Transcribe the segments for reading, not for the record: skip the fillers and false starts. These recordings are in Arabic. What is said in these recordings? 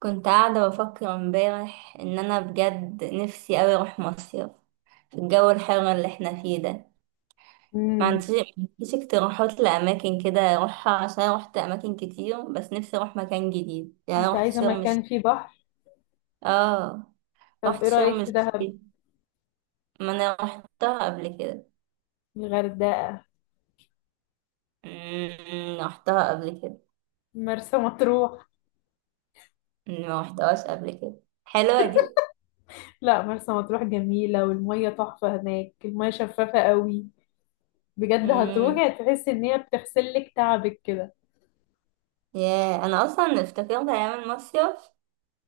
كنت قاعدة بفكر امبارح ان انا بجد نفسي اوي اروح مصيف في الجو الحر اللي احنا فيه ده. امم. ما عنديش اقتراحات لاماكن كده اروحها، عشان أنا روحت اماكن كتير، بس نفسي اروح مكان جديد يعني. أنا انت روحت عايزة شرم الشيخ. مكان فيه بحر؟ اه. طب روحت ايه شرم رأيك في دهب؟ الشيخ، ما انا روحتها قبل كده. الغردقة؟ أمم، روحتها قبل كده. مرسى مطروح؟ ما روحتهاش قبل كده، حلوة دي. لا، مرسى مطروح جميلة والمية تحفة هناك، المية شفافة قوي. بجد امم هتروحي هتحسي ان هي بتغسلك تعبك كده. يا، انا اصلا افتكرت ايام المصيف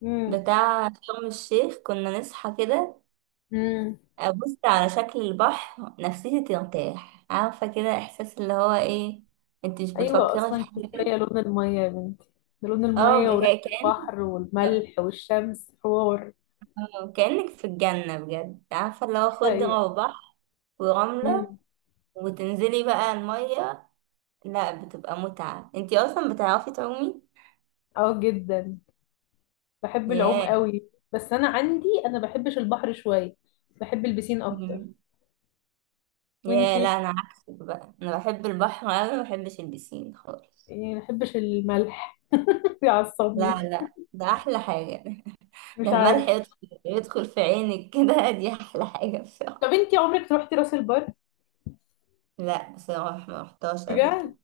امم. بتاع شرم الشيخ، كنا نصحى كده. امم. أبص على شكل البحر، نفسيتي ترتاح، عارفة كده إحساس اللي هو إيه. أنت مش ايوه بتفكري في اصلا حاجة. كفاية لون المية يا بنتي. ده لون اه، المية وريحة البحر اه والملح والشمس، حوار كأنك في الجنة بجد، عارفة اللي هو حقيقة. خضرة وبحر. ورملة. امم. وتنزلي بقى المية. لا، بتبقى متعة. أنت أصلا بتعرفي تعومي؟ اه جدا، بحب العوم ياه. قوي، بس انا بحبش البحر شوية، بحب البسين اكتر. مم. ياه، لا وانتي؟ أنا عكسك بقى، أنا بحب البحر أوي، مبحبش البسين خالص. يعني ما بحبش الملح، بيعصبني. لا، لا، ده احلى حاجة. ده مش الملح عارف. يدخل في عينك كده. دي احلى حاجة طب بصراحة. انتي عمرك روحتي راس البر؟ لا بصراحة، ما رحتهاش قبل كده. بجد؟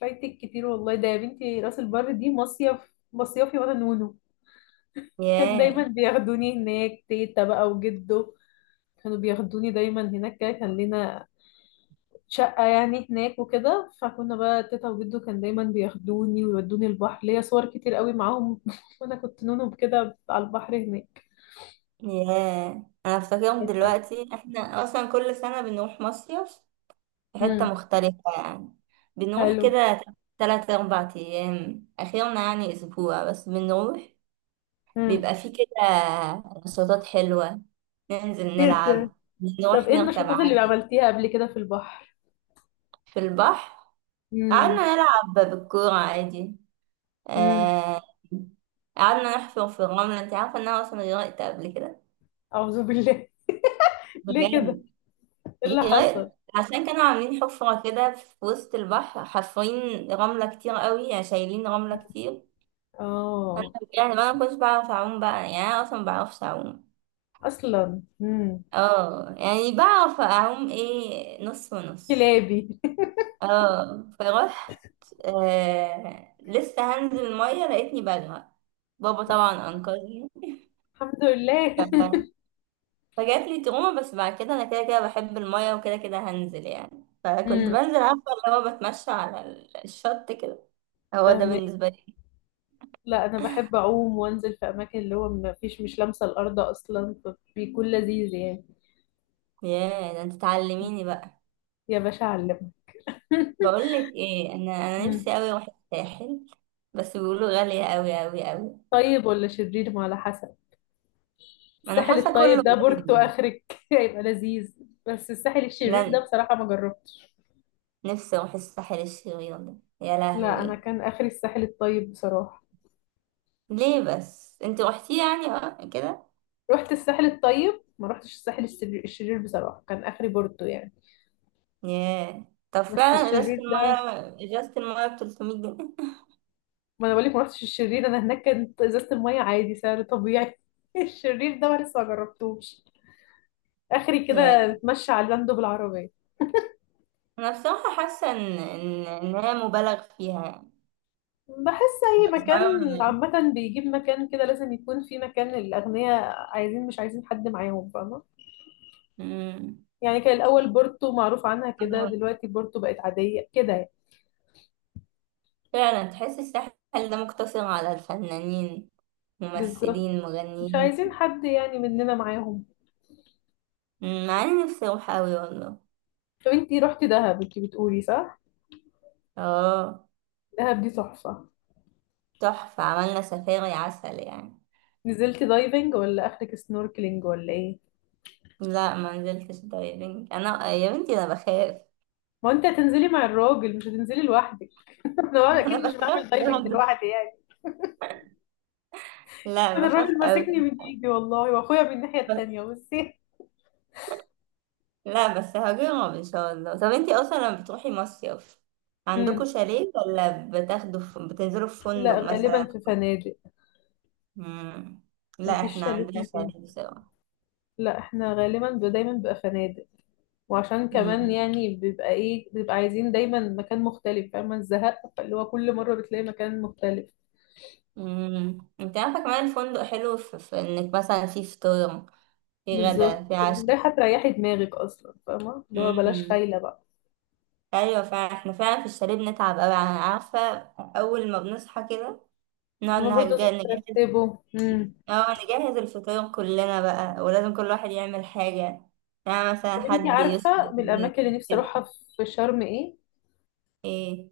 فايتك كتير والله، ده يا بنتي راس البر دي مصيف مصيفي وانا نونو. كان دايما ياه. بياخدوني هناك تيتا بقى وجدو، كانوا بياخدوني دايما هناك كده، كان لنا شقة يعني هناك وكده، فكنا بقى تيتا وجدو كان دايما بياخدوني ويودوني البحر، ليا صور كتير قوي معاهم وانا كنت نونو كده على البحر هناك، ياه، انا افتكرهم كانت تحفة. دلوقتي. احنا اصلا كل سنة بنروح مصيف في حتة امم. مختلفة يعني، بنروح حلو. كده تلات اربع ايام، اخيرا يعني اسبوع بس بنروح. امم. بيبقى فيه كده نشاطات حلوة، ننزل جدا. نلعب، طب نروح ايه نركب النشاطات اللي عجل. عملتيها قبل كده في البحر؟ في البحر، قعدنا امم. نلعب بالكورة عادي. امم. آه، قعدنا نحفر في الرملة. انت عارفة ان انا اصلا غرقت قبل كده؟ اعوذ بالله، ليه كده؟ بجد، ايه اللي حصل؟ غرقت عشان كانوا عاملين حفرة كده في وسط البحر، حافرين رملة كتير قوي يعني، شايلين رملة كتير. انا اه يعني، انا ما كنتش بعرف اعوم بقى، يعني انا اصلا ما بعرفش اعوم. اصلا. امم. اه يعني بعرف اعوم ايه، نص ونص. كلابي. اه فرحت. لسه هنزل المية لقيتني بغرق. بابا طبعا انقذني. الحمد لله. ف- فجات لي تروما، بس بعد كده انا كده كده بحب المية وكده كده هنزل يعني، فكنت امم. بنزل، عارفة اللي هو بتمشى على الشط كده. هو ده فاهمك. بالنسبة لي. لا انا بحب اعوم وانزل في اماكن اللي هو ما فيش، مش لامسه الارض اصلا، فبيكون لذيذ يعني. ياه، ده انت تعلميني بقى. يا باشا علم. بقول لك ايه، انا امم. نفسي قوي اروح الساحل، بس بيقولوا غالية قوي قوي قوي. طيب ولا شرير، ما على حسب. انا الساحل حاسة الطيب كله ده بورتو غالي. اخرك، هيبقى لذيذ. بس الساحل الشرير لا، ده بصراحه ما جربتش. نفسي اروح الساحل الشرير ده. يا لا انا لهوي. كان اخري الساحل الطيب بصراحه، ليه بس انت روحتي يعني اه كده؟ رحت الساحل الطيب، ما رحتش الساحل الشرير، الشرير بصراحه كان اخري بورتو يعني. ياه. طب بس فعلا، ازازة الشرير ده، المية ازازة المية ب 300 جنيه؟ ما انا بقولك ما رحتش الشرير، انا هناك كانت ازازه الميه عادي سعر طبيعي. الشرير ده انا لسه ما جربتوش، اخري كده ياه، اتمشى على اللاندو بالعربيه. انا بصراحة حاسة ان ان إن هي مبالغ فيها يعني، بحس اي بس مكان عموماً يعني. عامه بيجيب مكان كده لازم يكون في مكان، الاغنياء عايزين مش عايزين حد معاهم، فاهمه أمم. يعني؟ كان الاول بورتو معروف عنها كده، دلوقتي بورتو بقت عاديه كده يعني. فعلا تحس الساحل ده مقتصر على الفنانين، بالظبط، ممثلين، مش مغنيين. عايزين حد يعني مننا معاهم. أمم، مع اني نفسي اروح اوي والله. طب انتي رحتي دهب انتي بتقولي، صح؟ اه، دهب دي تحفة. تحفة، عملنا سفاري عسل يعني. نزلتي دايفنج ولا اخرك سنوركلينج ولا ايه؟ لا ما نزلتش دايفنج، انا يا بنتي انا بخاف. ما انت هتنزلي مع الراجل، مش هتنزلي لوحدك، انا ما انا اكيد مش بخاف بعمل دايفنج برضه. لوحدي يعني. لا انا بخاف الراجل اوي. ماسكني من ايدي والله، واخويا من الناحية التانية، بصي. لا بس هجيبهم ان شاء الله. طب انتي اصلا لما بتروحي مصيف، عندكوا امم. شاليه ولا بتنزلوا في لا فندق غالبا مثلا؟ في فنادق. مم. ما لا فيش احنا شاليه في عندنا مكان، شاليه سوا. لا احنا غالبا دايما بقى فنادق. وعشان كمان مم. يعني بيبقى ايه، بيبقى عايزين دايما مكان مختلف، فاهمة الزهق؟ فاللي هو كل مرة بتلاقي مكان مختلف. مم. انت عارفه كمان الفندق حلو في انك مثلا، في فطور، في بالظبط، غدا، في ده عشاء. هتريحي دماغك اصلا، فاهمة اللي هو؟ بلاش مم. خايلة بقى ايوه فعلا، احنا فعلا في الشاليه بنتعب قوي، عارفه. اول ما بنصحى كده، نقعد هما برضه لازم نجهز. ترتبه. امم. اه، نجهز الفطور كلنا بقى، ولازم كل واحد يعمل حاجة، يعني مثلا طب انتي حد يسلق عارفة من البيض الأماكن اللي نفسي أروحها كده. في شرم ايه؟ ايه؟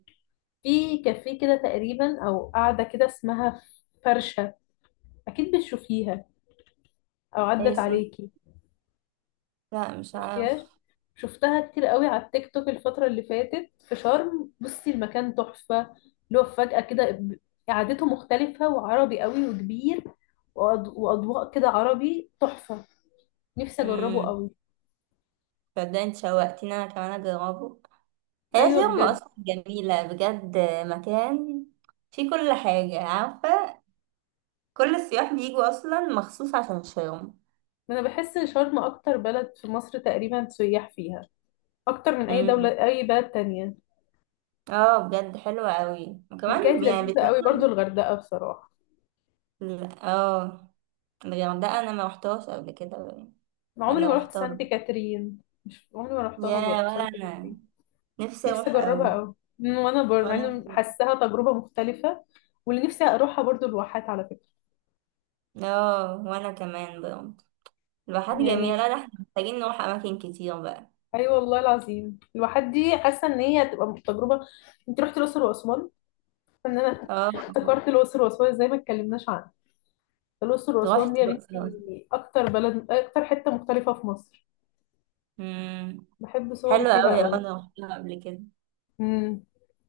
في كافيه كده تقريبا أو قاعدة كده، اسمها فرشة، أكيد بتشوفيها أو ايه عدت اسمه؟ عليكي. لا مش شفتيهاش؟ عارف. شفتها كتير قوي على التيك توك الفترة اللي فاتت في شرم، بصي المكان تحفة، اللي هو فجأة كده، قعدته مختلفة وعربي قوي وكبير، وأضواء كده عربي تحفة، نفسي أجربه امم قوي. صدقني انت شوقتيني انا كمان اجربه. هي أيوة فيرما بجد. اصلا جميلة بجد. مكان فيه كل حاجة، عارفة. كل السياح بيجوا اصلا مخصوص عشان شرم. أنا بحس شرم أكتر بلد في مصر تقريبا سياح فيها، أكتر من أي دولة، امم. أي بلد تانية. اه بجد حلوة قوي، اللي كانت وكمان يعني لذيذة قوي برضو بتوفر. الغردقة بصراحة. اه، الغردقة انا ما رحتهاش قبل كده. أنا عمري ولا ما رحت رحتها. سانت كاترين، مش عمري ما رحتها يا، برضو ولا سانت كاترين، انا، نفسي نفسي اروح قوي. اجربها قوي. مم، وانا برضه مع وانا انه كمان. حاساها تجربه مختلفه. واللي نفسي اروحها برضه الواحات على فكره اه وانا كمان برضه، الواحات جميله. يعني. لا، لا، احنا محتاجين نروح اماكن كتير بقى. ايوه والله العظيم، الواحات دي حاسه ان هي هتبقى تجربه. انت رحت الاقصر واسوان؟ فان انا اه افتكرت الاقصر واسوان زي ما اتكلمناش عنها، الاقصر واسوان دي رحت يا الاقصر. بنتي اكتر بلد، اكتر حته مختلفه في مصر، امم. بحب صوري حلوه فيها قوي، اه قوي. انا رحتها قبل كده. امم.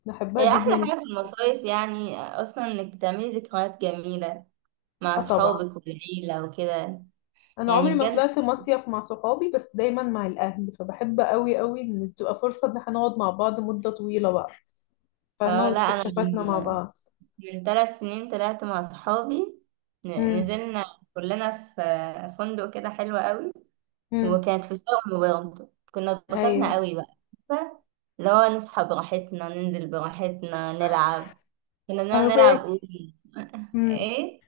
بحبها هي احلى جدا جدا. حاجه في المصايف يعني، اصلا انك بتعملي ذكريات جميله مع اه طبعا. اصحابك والعيله وكده. انا يعني عمري ما بجد. طلعت مصيف مع صحابي، بس دايما مع الاهل، فبحب قوي قوي ان تبقى فرصه ان احنا نقعد مع بعض مده طويله بقى، فاهمه، اه، لا انا واستكشافاتنا مع من بعض. ثلاث سنين طلعت مع اصحابي. امم. نزلنا كلنا في فندق كده حلو قوي. امم. وكانت في شرم برضه، كنا اتبسطنا ايوه قوي بقى. عارفة؟ اللي هو نصحى براحتنا، ننزل براحتنا نلعب. كنا نقعد نلعب أونو. فهماكي. امم. ايه؟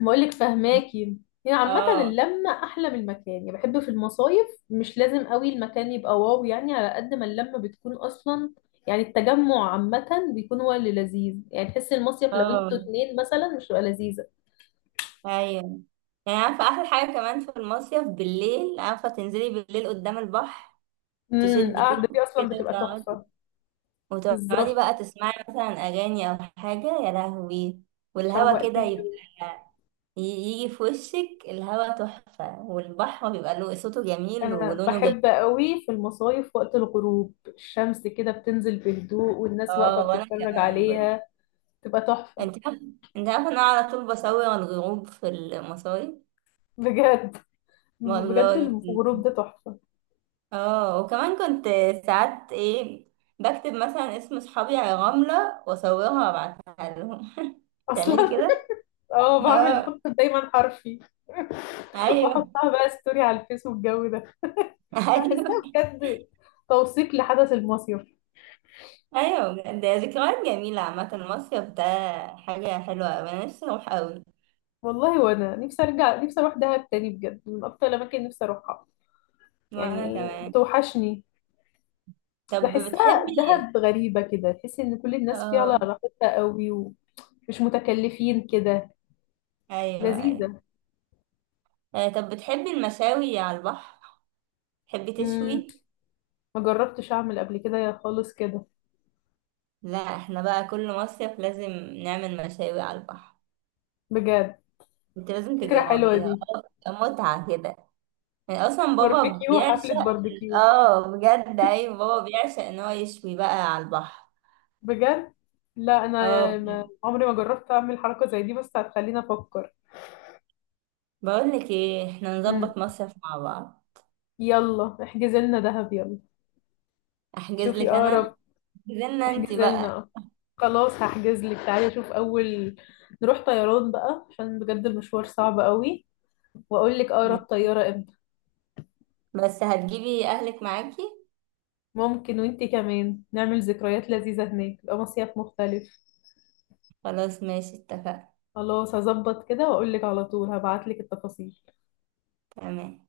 بقول لك فهماكي. يعني عامه اه، اللمه احلى من المكان يعني، بحب في المصايف مش لازم قوي المكان يبقى واو يعني، على قد ما اللمه بتكون اصلا، يعني التجمع عامه بيكون هو اللي لذيذ يعني، تحس المصيف لو اه، انتوا اتنين مثلا مش هتبقى لذيذه. ايوه. يعني عارفة، احلى حاجة كمان في المصيف بالليل، عارفة تنزلي بالليل قدام البحر، امم. تشدي القعده دي كروب اصلا كده بتبقى وتقعدي. تحفه. وتقعدي بالظبط، بقى تسمعي مثلا اغاني او حاجة، يا لهوي. والهوا كده شوقتني يبقى، أوي. يجي في وشك الهوا تحفة، والبحر بيبقى له صوته جميل انا ولونه بحب جميل. قوي في المصايف وقت الغروب، الشمس كده بتنزل بهدوء والناس واقفة اه، وانا بتتفرج كمان بقى. عليها، تبقى تحفة. انت عارف انت عارف انا على طول بصور الغروب في المصايف. بجد بجد، والله. الغروب ده تحفة. اه وكمان كنت ساعات ايه، بكتب مثلا اسم صحابي على رملة واصورها وابعتها لهم. تعملي اصلا كده؟ اه بعمل، اه. بحط دايما حرفي ايوه. واحطها بقى ستوري على الفيس والجو ده. بحسها ايوه، بجد توثيق لحدث المصيف. ايوه، بجد. ده ذكريات جميلة عامة المصيف ده، حاجة حلوة أوي. انا نفسي اروح اوي. والله وانا نفسي ارجع، نفسي اروح دهب تاني، بجد من اكتر الاماكن نفسي اروحها، وانا يعني كمان. بتوحشني. طب بحسها بتحبي دهب غريبة كده، تحس إن كل الناس فيها على اه، راحتها قوي ومش متكلفين كده، ايوه، ايوه، لذيذة. طب بتحبي المشاوي على البحر؟ تحبي مم. تشوي؟ ما جربتش أعمل قبل كده يا خالص كده. لا احنا بقى كل مصيف لازم نعمل مشاوي على البحر. بجد انت لازم فكرة حلوة تجربيها. دي. متعة كده. يعني اصلا بابا باربيكيو، حفلة بيعشق. باربيكيو. اه بجد، ايوه، بابا بيعشق ان هو يشوي بقى على البحر. بجد. لا اه أنا ما بجد. عمري ما جربت أعمل حركة زي دي، بس هتخليني أفكر. بقول لك ايه، احنا مم. نظبط مصيف مع بعض. يلا احجز لنا دهب، يلا. احجز شوفي لك انا. أقرب. احجزلنا انت احجز بقى. لنا. خلاص هحجز لك، تعالي أشوف أول، نروح طيران بقى عشان بجد المشوار صعب قوي، واقول لك اقرب طياره امتى. بس هتجيبي اهلك معاكي. ممكن وانتي كمان، نعمل ذكريات لذيذه هناك، يبقى مصيف مختلف. خلاص، ماشي، اتفقنا. خلاص هظبط كده واقول لك، على طول هبعت لك التفاصيل. تمام.